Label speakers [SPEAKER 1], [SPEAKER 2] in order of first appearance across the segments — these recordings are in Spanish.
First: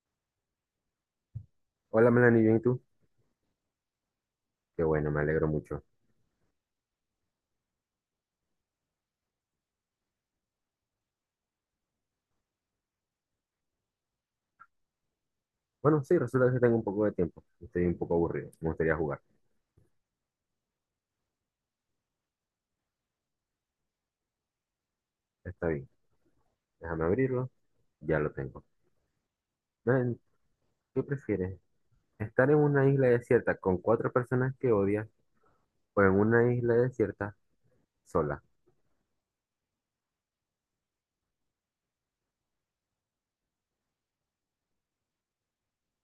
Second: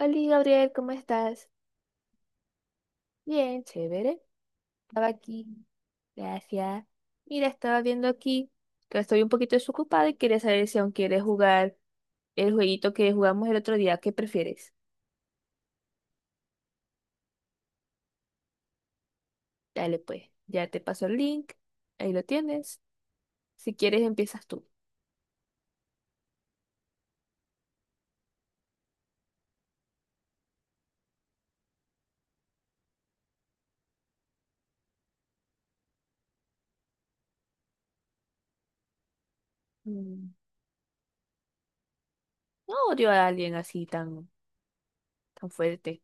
[SPEAKER 1] Hola Gabriel, ¿cómo estás?
[SPEAKER 2] Hola Melanie, ¿bien y tú?
[SPEAKER 1] Bien, chévere.
[SPEAKER 2] Qué
[SPEAKER 1] Estaba
[SPEAKER 2] bueno, me
[SPEAKER 1] aquí.
[SPEAKER 2] alegro mucho.
[SPEAKER 1] Gracias. Mira, estaba viendo aquí que estoy un poquito desocupada y quería saber si aún quieres jugar el jueguito que jugamos el otro día. ¿Qué prefieres?
[SPEAKER 2] Bueno, sí, resulta que sí tengo un poco de tiempo. Estoy un poco aburrido. Me gustaría jugar.
[SPEAKER 1] Dale pues, ya te paso el link. Ahí lo tienes. Si quieres, empiezas tú.
[SPEAKER 2] Está bien. Déjame abrirlo. Ya lo tengo. Melanie, ¿qué prefieres? ¿Estar en una isla desierta con cuatro personas que odias o en una isla desierta sola?
[SPEAKER 1] Mm, No odio a alguien así tan fuerte.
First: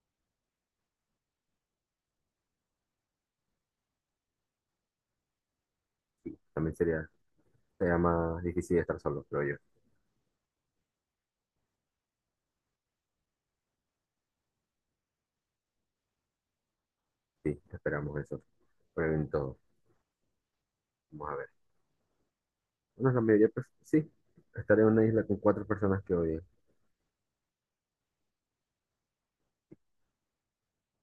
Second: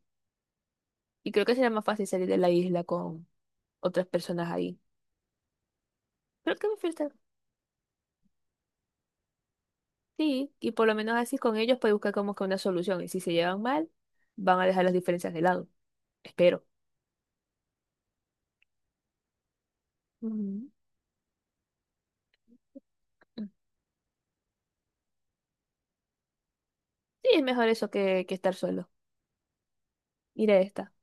[SPEAKER 1] Y creo que será más fácil salir de la isla con otras personas ahí.
[SPEAKER 2] Sí,
[SPEAKER 1] Creo que
[SPEAKER 2] también
[SPEAKER 1] me falta.
[SPEAKER 2] sería más difícil estar solo, creo yo.
[SPEAKER 1] Sí, y por lo menos así con ellos puedes buscar como que una solución. Y si se llevan mal, van a dejar las diferencias de lado. Espero.
[SPEAKER 2] Sí, esperamos eso. Prueben todo.
[SPEAKER 1] Ujú.
[SPEAKER 2] Vamos a ver. Bueno, la
[SPEAKER 1] Mm.
[SPEAKER 2] mayoría, pues, sí. Estar en una isla con cuatro personas que odias.
[SPEAKER 1] Sí, es mejor eso que estar solo. Mira esta.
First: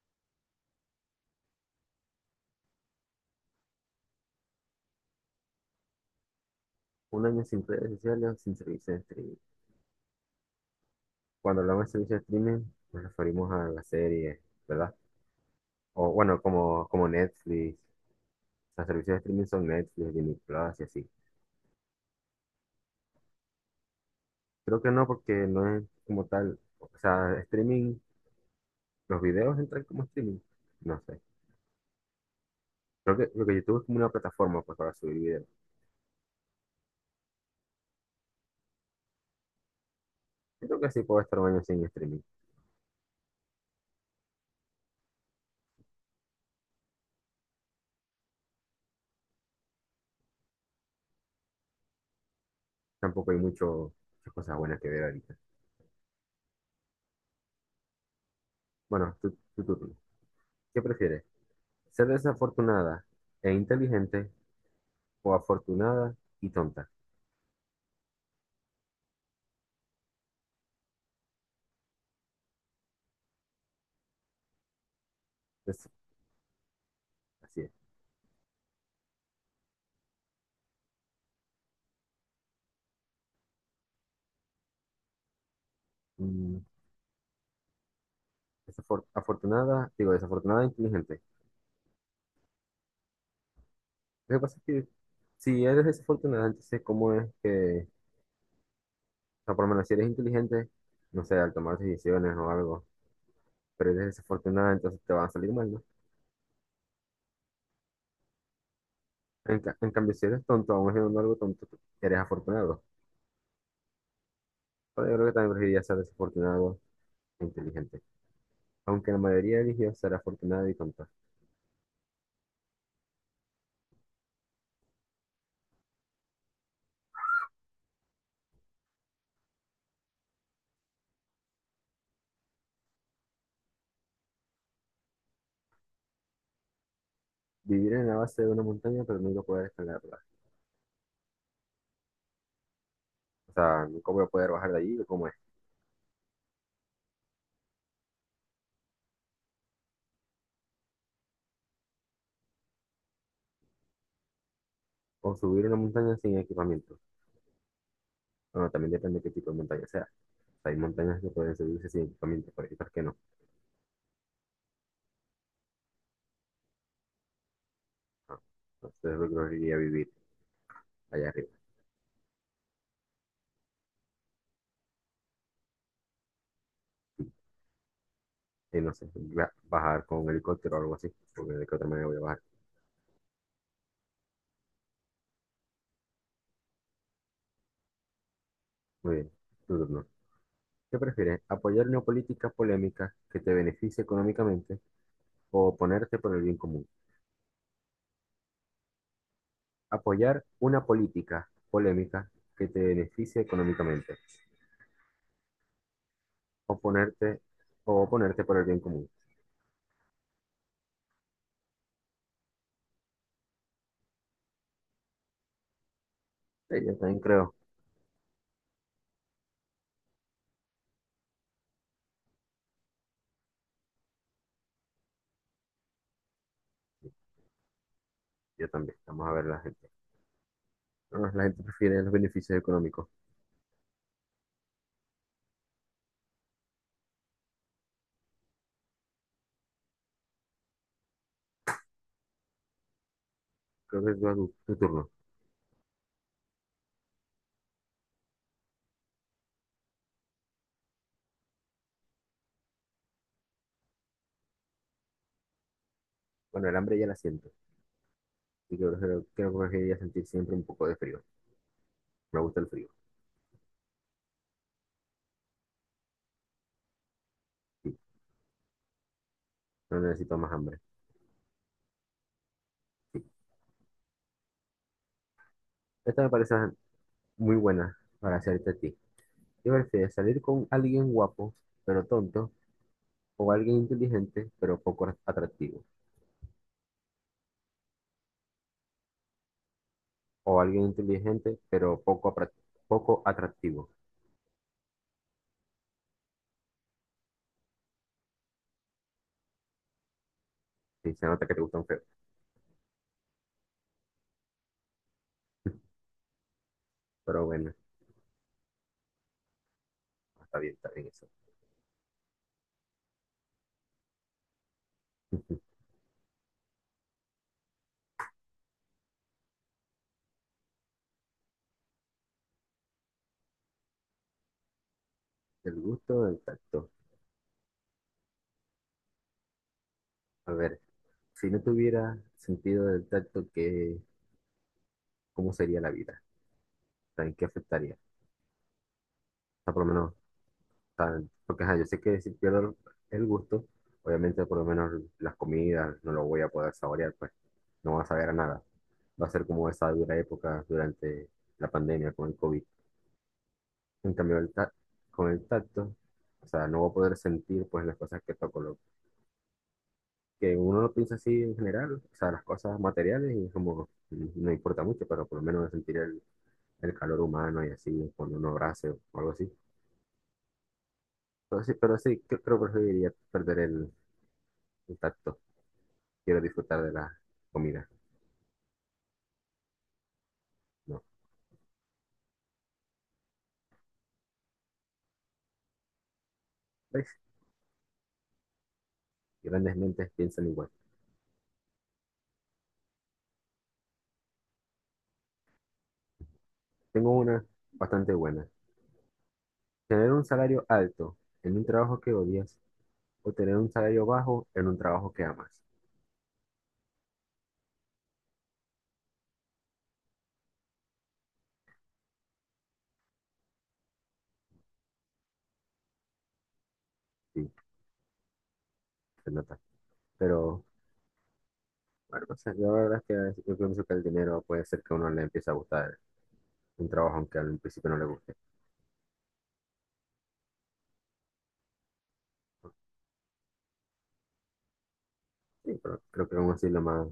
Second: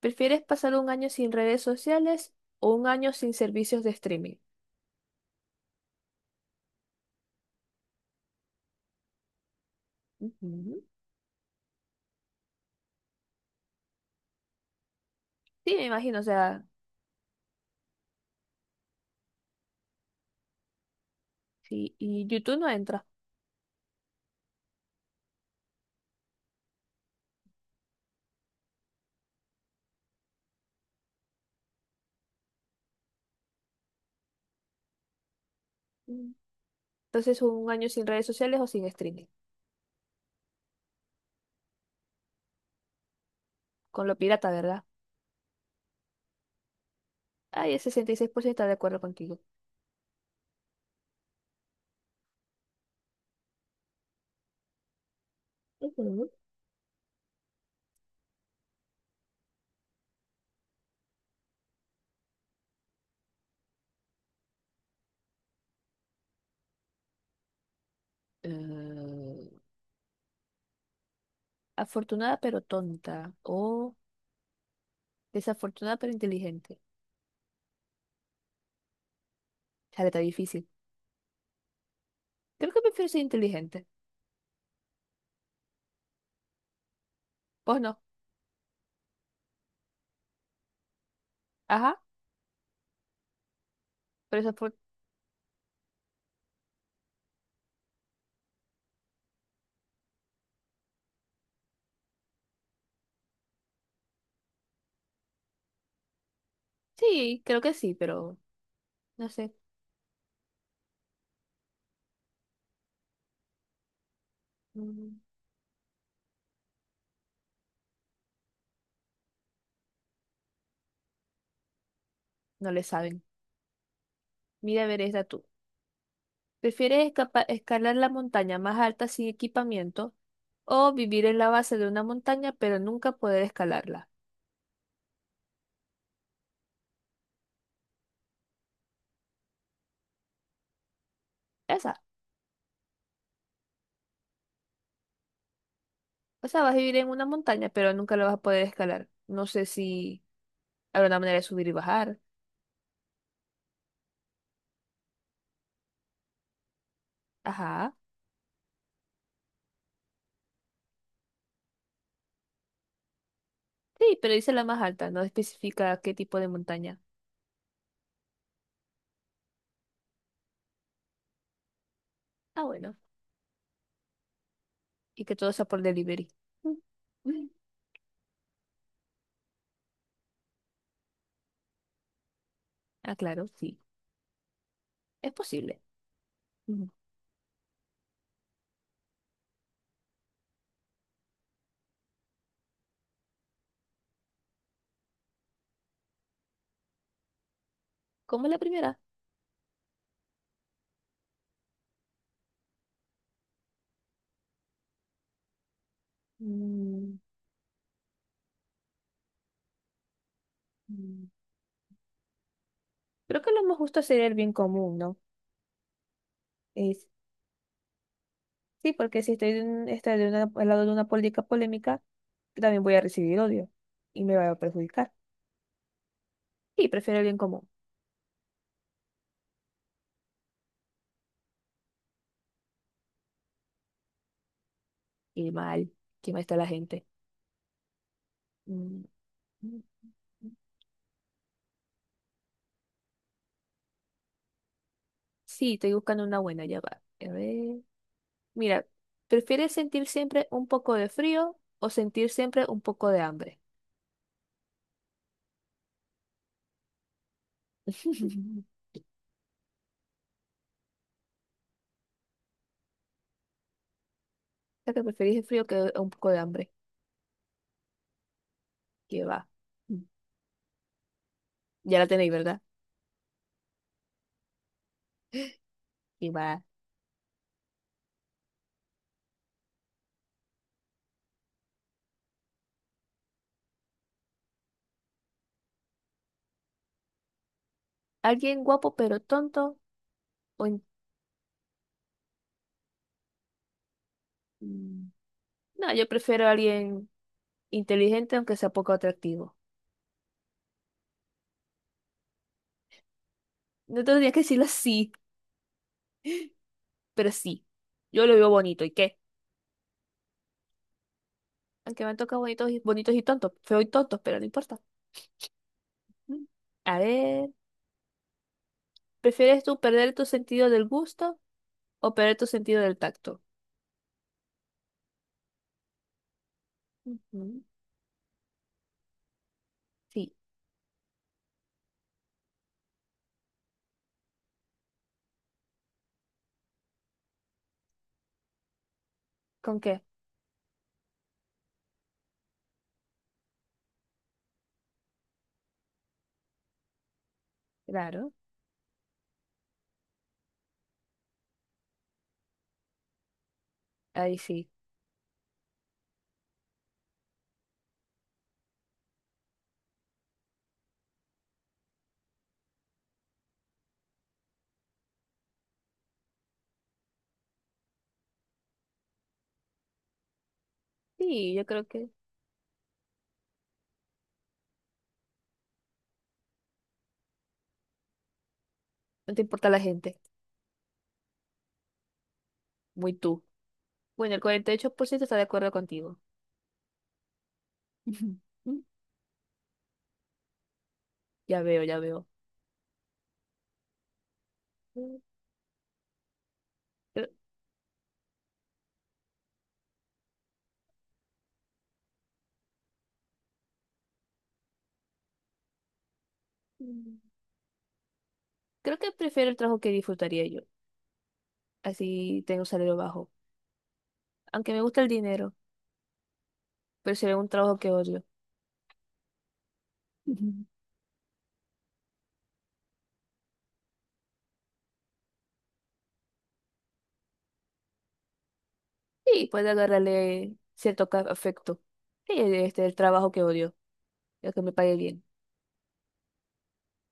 [SPEAKER 1] ¿Prefieres pasar un año sin redes sociales o un año sin servicios de streaming?
[SPEAKER 2] Un año sin redes sociales, sin servicios
[SPEAKER 1] Ujú.
[SPEAKER 2] Cuando hablamos de servicio de streaming, nos referimos a las series, ¿verdad?
[SPEAKER 1] Sí, me
[SPEAKER 2] O
[SPEAKER 1] imagino, o
[SPEAKER 2] bueno,
[SPEAKER 1] sea,
[SPEAKER 2] como Netflix. Los servicios de streaming son Netflix, Disney Plus y así.
[SPEAKER 1] sí, y YouTube no entra.
[SPEAKER 2] Creo que no, porque no es como tal. O sea, streaming, los videos entran como streaming. No sé. Creo que YouTube es como una plataforma pues, para subir videos.
[SPEAKER 1] Mm. Entonces, un año sin redes sociales o sin streaming.
[SPEAKER 2] Yo creo que sí puedo estar un año sin streaming.
[SPEAKER 1] Con lo pirata, ¿verdad? Ay, el 66% está de acuerdo contigo.
[SPEAKER 2] Tampoco hay muchas cosas buenas que ver ahorita.
[SPEAKER 1] Ujú.
[SPEAKER 2] Bueno, tú, tú, tú, tú. ¿Qué prefieres? ¿Ser desafortunada e inteligente o afortunada y tonta?
[SPEAKER 1] Eh, Afortunada pero tonta. O
[SPEAKER 2] Es-
[SPEAKER 1] desafortunada pero inteligente.
[SPEAKER 2] así es.
[SPEAKER 1] Chale, está difícil. Creo que prefiero ser inteligente.
[SPEAKER 2] Mm,
[SPEAKER 1] Pues no.
[SPEAKER 2] afortunada, digo, desafortunada e inteligente.
[SPEAKER 1] Ajá.
[SPEAKER 2] Lo
[SPEAKER 1] Pero
[SPEAKER 2] que pasa es
[SPEAKER 1] desafor-
[SPEAKER 2] que si eres desafortunada, entonces, ¿cómo es que, o sea, por lo menos si eres inteligente, no sé, al tomar decisiones o algo, pero eres desafortunada, entonces te van a salir mal, ¿no?
[SPEAKER 1] Sí, creo que sí, pero no sé.
[SPEAKER 2] En cambio, si eres tonto, aún haciendo algo tonto, tú eres afortunado. Pero yo
[SPEAKER 1] Mm,
[SPEAKER 2] creo que también preferiría ser desafortunado e inteligente. Aunque la mayoría eligió ser afortunado y tonto.
[SPEAKER 1] No le saben. Mira, a ver, esta tú. ¿Prefieres escalar la montaña más alta sin equipamiento o vivir en la base de una montaña pero nunca poder escalarla?
[SPEAKER 2] Vivir en la base de una montaña, pero nunca poder escalarla.
[SPEAKER 1] Esa.
[SPEAKER 2] O sea, nunca voy a poder bajar de allí, o ¿cómo es?
[SPEAKER 1] O sea, vas a vivir en una montaña pero nunca la vas a poder escalar. No sé si habrá una manera de subir y bajar.
[SPEAKER 2] O subir una montaña sin equipamiento.
[SPEAKER 1] Ajá.
[SPEAKER 2] Bueno, también depende de qué tipo de montaña sea. O sea, hay montañas que pueden subirse sin equipamiento, pero hay otras que no.
[SPEAKER 1] Sí, pero dice la más alta, no especifica qué tipo de montaña.
[SPEAKER 2] Ah, entonces yo creo a vivir allá arriba.
[SPEAKER 1] Ah, bueno. Y que todo sea por delivery. Mm. Mm.
[SPEAKER 2] Y no sé, bajar con un helicóptero o algo así, porque de qué otra manera voy a bajar.
[SPEAKER 1] Ah, claro, sí, es posible. Mm.
[SPEAKER 2] Muy bien, tu turno. ¿Qué prefieres? ¿Apoyar una política polémica que te beneficie económicamente o oponerte por el bien común?
[SPEAKER 1] Como la primera.
[SPEAKER 2] Apoyar una política polémica que te beneficie económicamente.
[SPEAKER 1] Mm,
[SPEAKER 2] Oponerte o oponerte por el bien común.
[SPEAKER 1] mm. Creo que lo más justo sería el bien común, ¿no?
[SPEAKER 2] Sí, yo
[SPEAKER 1] Es,
[SPEAKER 2] también creo.
[SPEAKER 1] sí, porque si estoy, de un- estoy de una- al lado de una política polémica, también voy a recibir odio y me va a perjudicar. Y prefiero el bien común.
[SPEAKER 2] Yo también. Vamos a ver la gente. No, la gente prefiere los beneficios económicos.
[SPEAKER 1] Y mal, quién mal está la gente. Mm, mm, mm.
[SPEAKER 2] Creo que es tu turno.
[SPEAKER 1] Sí, estoy buscando una buena, ya va. A ver. Mira, ¿prefieres sentir siempre un poco de frío o sentir siempre un poco de hambre?
[SPEAKER 2] Bueno, el hambre ya la siento. Y
[SPEAKER 1] O
[SPEAKER 2] creo que preferiría sentir siempre un poco de frío. Me gusta el frío.
[SPEAKER 1] sea, que preferís el frío que un poco de hambre.
[SPEAKER 2] Sí,
[SPEAKER 1] Que va.
[SPEAKER 2] no
[SPEAKER 1] Mm.
[SPEAKER 2] necesito más hambre.
[SPEAKER 1] Ya la tenéis, ¿verdad?
[SPEAKER 2] Sí. Esta
[SPEAKER 1] Y
[SPEAKER 2] me parece
[SPEAKER 1] va.
[SPEAKER 2] muy buena para hacerte a ti. ¿Qué prefieres, salir con alguien guapo, pero tonto? ¿O alguien inteligente, pero poco atractivo?
[SPEAKER 1] ¿Alguien guapo pero tonto?
[SPEAKER 2] ¿O
[SPEAKER 1] O in-
[SPEAKER 2] alguien inteligente, pero poco atractivo?
[SPEAKER 1] Mm. No, yo prefiero a alguien inteligente aunque sea poco atractivo.
[SPEAKER 2] Sí, se nota que te gustan feo.
[SPEAKER 1] No tendría que decirlo así, pero
[SPEAKER 2] Pero
[SPEAKER 1] sí.
[SPEAKER 2] bueno,
[SPEAKER 1] Yo lo veo bonito, ¿y qué?
[SPEAKER 2] está bien eso.
[SPEAKER 1] Aunque me han tocado bonitos y tontos, feo y tontos, pero no importa. Mm. A ver, ¿prefieres tú perder tu sentido del gusto o perder tu sentido del tacto?
[SPEAKER 2] El gusto del tacto.
[SPEAKER 1] Ujú. Sí,
[SPEAKER 2] A ver. Si no tuviera sentido del tacto, ¿cómo sería la vida? O ¿En qué afectaría? O sea,
[SPEAKER 1] ¿con
[SPEAKER 2] por lo
[SPEAKER 1] qué?
[SPEAKER 2] menos, o sea, porque ajá, yo sé que si pierdo el gusto, obviamente por lo menos las comidas no lo voy a poder saborear, pues no va a saber
[SPEAKER 1] Claro,
[SPEAKER 2] a nada. Va a ser como esa dura época durante la pandemia con el COVID. En
[SPEAKER 1] ahí
[SPEAKER 2] cambio,
[SPEAKER 1] sí.
[SPEAKER 2] con el tacto, o sea, no voy a poder sentir pues las cosas que toco. Lo que uno lo piensa así en general, o sea, las cosas materiales y es como no importa mucho, pero por lo menos sentir el calor humano y así, cuando uno abrace o algo así.
[SPEAKER 1] Sí,
[SPEAKER 2] Pero
[SPEAKER 1] yo
[SPEAKER 2] sí,
[SPEAKER 1] creo
[SPEAKER 2] pero
[SPEAKER 1] que.
[SPEAKER 2] sí, creo que preferiría perder el tacto. Quiero disfrutar de la comida.
[SPEAKER 1] No te importa la gente,
[SPEAKER 2] No,
[SPEAKER 1] muy tú. Bueno, el 48% está de acuerdo contigo.
[SPEAKER 2] ¿ves? Grandes mentes piensan igual.
[SPEAKER 1] Ya veo, ya veo.
[SPEAKER 2] Tengo
[SPEAKER 1] Creo,
[SPEAKER 2] una bastante buena. Tener un salario alto en un trabajo que odias o tener un salario bajo en un trabajo que amas.
[SPEAKER 1] creo que prefiero el trabajo que disfrutaría yo. Así tengo un salario bajo. Aunque me gusta el dinero, pero sería un
[SPEAKER 2] Sí,
[SPEAKER 1] trabajo que odio.
[SPEAKER 2] se nota.
[SPEAKER 1] Ujú.
[SPEAKER 2] Pero, bueno, no sé, yo la verdad es que yo pienso que el dinero puede ser que a uno le empiece a gustar un trabajo aunque al principio no le guste.
[SPEAKER 1] Sí, puede agarrarle cierto afecto. Sí, este es el trabajo que odio, el que me pague bien,
[SPEAKER 2] Sí, pero creo que aún así lo más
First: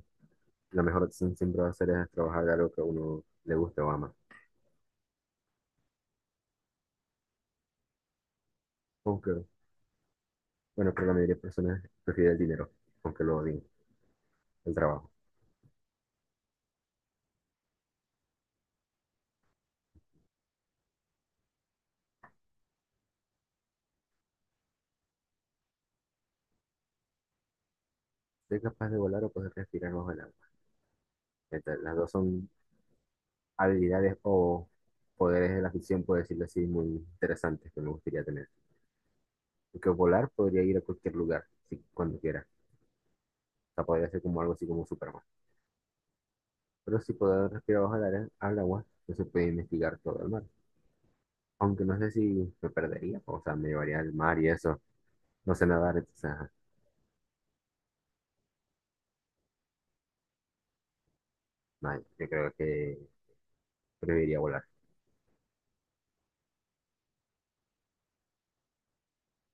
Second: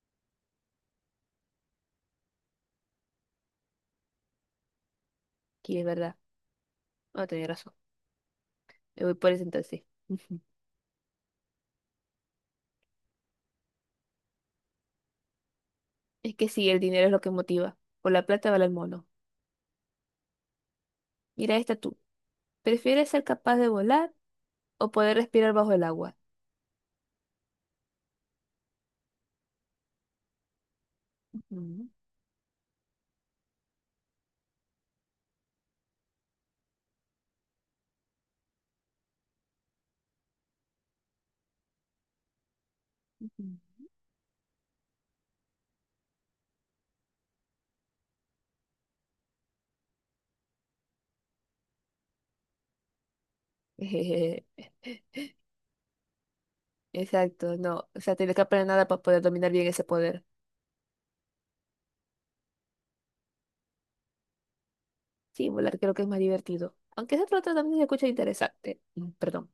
[SPEAKER 2] la mejor opción siempre va a ser es trabajar de algo que a uno le guste o ama.
[SPEAKER 1] que es verdad. No, tenía razón. Me voy por ese
[SPEAKER 2] Aunque,
[SPEAKER 1] entonces. Ujú.
[SPEAKER 2] bueno, pero la mayoría de personas prefieren el dinero, aunque lo odien, el trabajo.
[SPEAKER 1] Es que sí, el dinero es lo que motiva. Por la plata vale el mono. Mira esta tú. ¿Prefieres ser capaz de volar o poder respirar bajo el agua?
[SPEAKER 2] Ser capaz de volar o poder respirar bajo el agua.
[SPEAKER 1] Ujú,
[SPEAKER 2] Las dos son habilidades o poderes de la ficción, por decirlo así, muy interesantes que me gustaría tener. Porque volar podría ir a cualquier lugar, si, cuando quiera.
[SPEAKER 1] ujú.
[SPEAKER 2] O sea, podría ser como algo así como Superman. Pero si poder respirar bajo al agua, no se puede investigar todo el mar. Aunque no sé si me perdería, o sea, me llevaría al mar y eso. No sé nadar, entonces, ajá.
[SPEAKER 1] Exacto, no. O sea, tienes que aprender nada para poder dominar bien ese poder.
[SPEAKER 2] No, yo creo que preferiría volar.
[SPEAKER 1] Sí, volar creo que es más divertido. Aunque ese otro también se escucha interesante. Perdón.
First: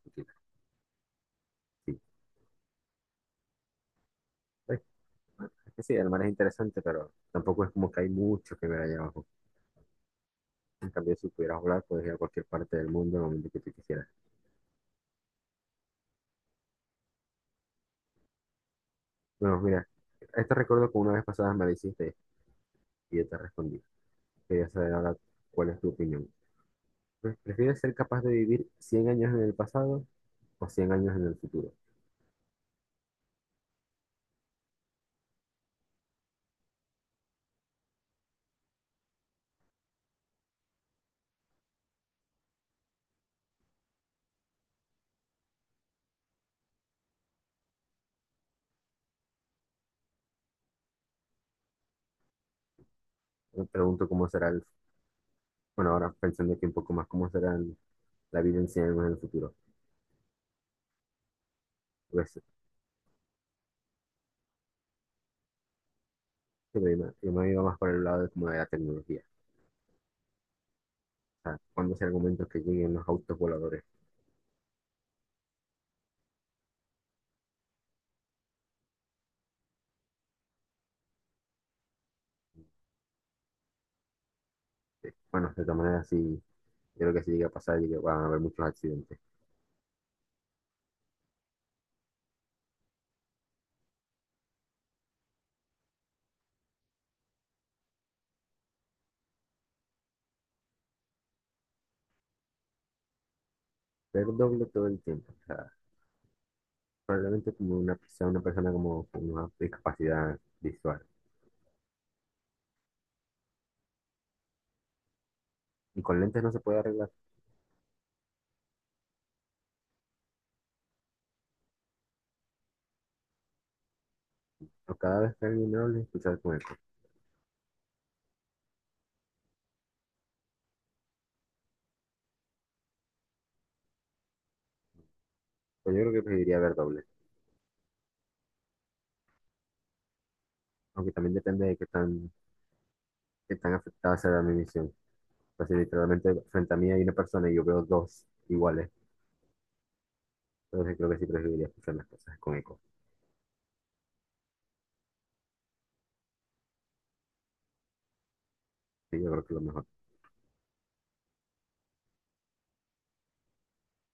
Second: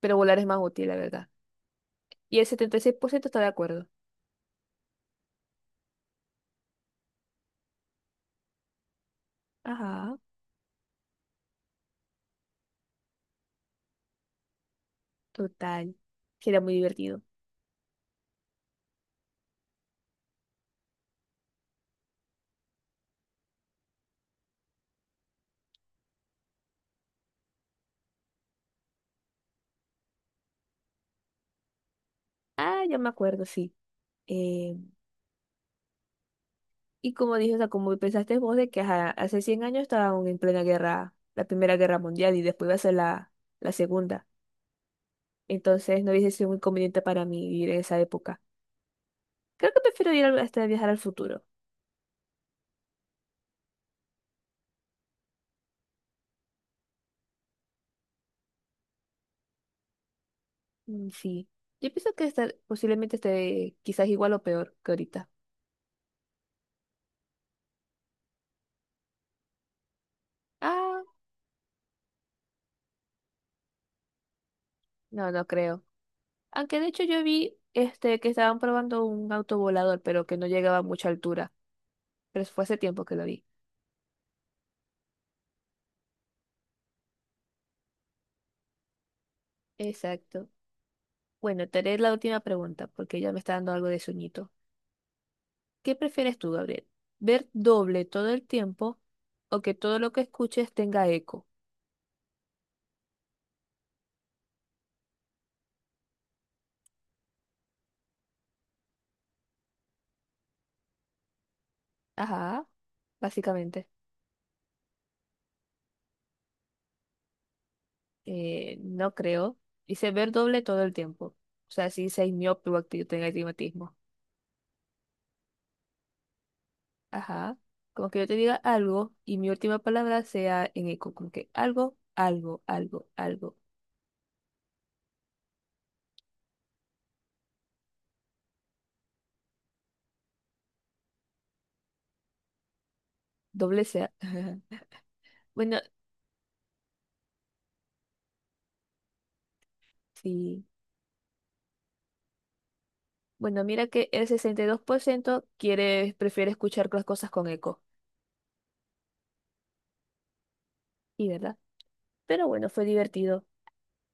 [SPEAKER 1] Pero volar es más útil, la verdad.
[SPEAKER 2] Sí,
[SPEAKER 1] Y el 76% está de acuerdo.
[SPEAKER 2] pues, es que sí, el mar es interesante, pero tampoco es como que hay mucho que ver allá abajo.
[SPEAKER 1] Ajá,
[SPEAKER 2] En cambio, si pudieras volar, puedes ir a cualquier parte del mundo en el momento que tú quisieras.
[SPEAKER 1] total. Sería muy divertido.
[SPEAKER 2] Bueno, mira, este recuerdo que una vez pasada me lo hiciste y yo te respondí. Quería saber ahora cuál es tu opinión. Pues, ¿prefieres ser capaz de vivir 100 años en el pasado o 100 años en el futuro?
[SPEAKER 1] Ah, ya me acuerdo, sí. Eh, y como dije, o sea, como pensaste vos de que ajá, hace 100 años estaban en plena guerra, la Primera Guerra Mundial y después iba a ser la Segunda. Entonces no hubiese sido muy conveniente para mí vivir en esa época. Creo que prefiero ir hasta viajar al futuro.
[SPEAKER 2] Me pregunto cómo será. Bueno, ahora pensando aquí un poco más, ¿cómo será la vida en 100 años en el futuro?
[SPEAKER 1] Sí. Yo pienso que
[SPEAKER 2] Pues,
[SPEAKER 1] estar, posiblemente esté quizás igual o peor que ahorita.
[SPEAKER 2] yo me iba más por el lado de, como de la tecnología
[SPEAKER 1] Ah,
[SPEAKER 2] sea, cuando ese argumento que lleguen los autos voladores.
[SPEAKER 1] no, no creo. Aunque de hecho yo vi este que estaban probando un auto volador, pero que no llegaba a mucha altura. Pero eso fue hace tiempo que lo vi.
[SPEAKER 2] Bueno, de todas maneras, sí, yo creo que si llega a pasar, van a haber muchos accidentes.
[SPEAKER 1] Exacto. Bueno, te haré la última pregunta, porque ya me está dando algo de sueñito. ¿Qué prefieres tú, Gabriel? ¿Ver doble todo el tiempo o que todo lo que escuches tenga eco?
[SPEAKER 2] Pero doble todo el tiempo. O sea, probablemente como una, sea una persona como con una discapacidad visual.
[SPEAKER 1] Ajá, básicamente.
[SPEAKER 2] Y con lentes no se puede arreglar.
[SPEAKER 1] No creo. Dice ver doble todo el tiempo. O sea, si dice miope o tenga astigmatismo.
[SPEAKER 2] O cada vez que alguien hable, escuchar con eco.
[SPEAKER 1] Ajá. Como que yo te diga algo y mi última palabra sea en eco. Como que algo, algo, algo, algo.
[SPEAKER 2] Pues yo creo que preferiría ver doble. Aunque también depende de qué tan
[SPEAKER 1] Doble sea.
[SPEAKER 2] afectada será mi visión. Pues si
[SPEAKER 1] Bueno,
[SPEAKER 2] literalmente frente a mí hay una persona y yo veo dos iguales,
[SPEAKER 1] sí.
[SPEAKER 2] entonces creo que sí preferiría escuchar las cosas con eco.
[SPEAKER 1] Bueno, mira que el 62% prefiere escuchar las cosas con eco.
[SPEAKER 2] Sí, yo creo que es lo mejor.
[SPEAKER 1] Y verdad. Pero bueno, fue divertido.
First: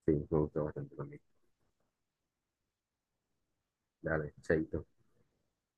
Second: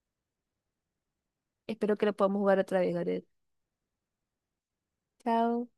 [SPEAKER 2] Sí, me gustó bastante también.
[SPEAKER 1] Espero que lo podamos jugar otra vez, Gareth.
[SPEAKER 2] Dale, chaito.
[SPEAKER 1] Chao.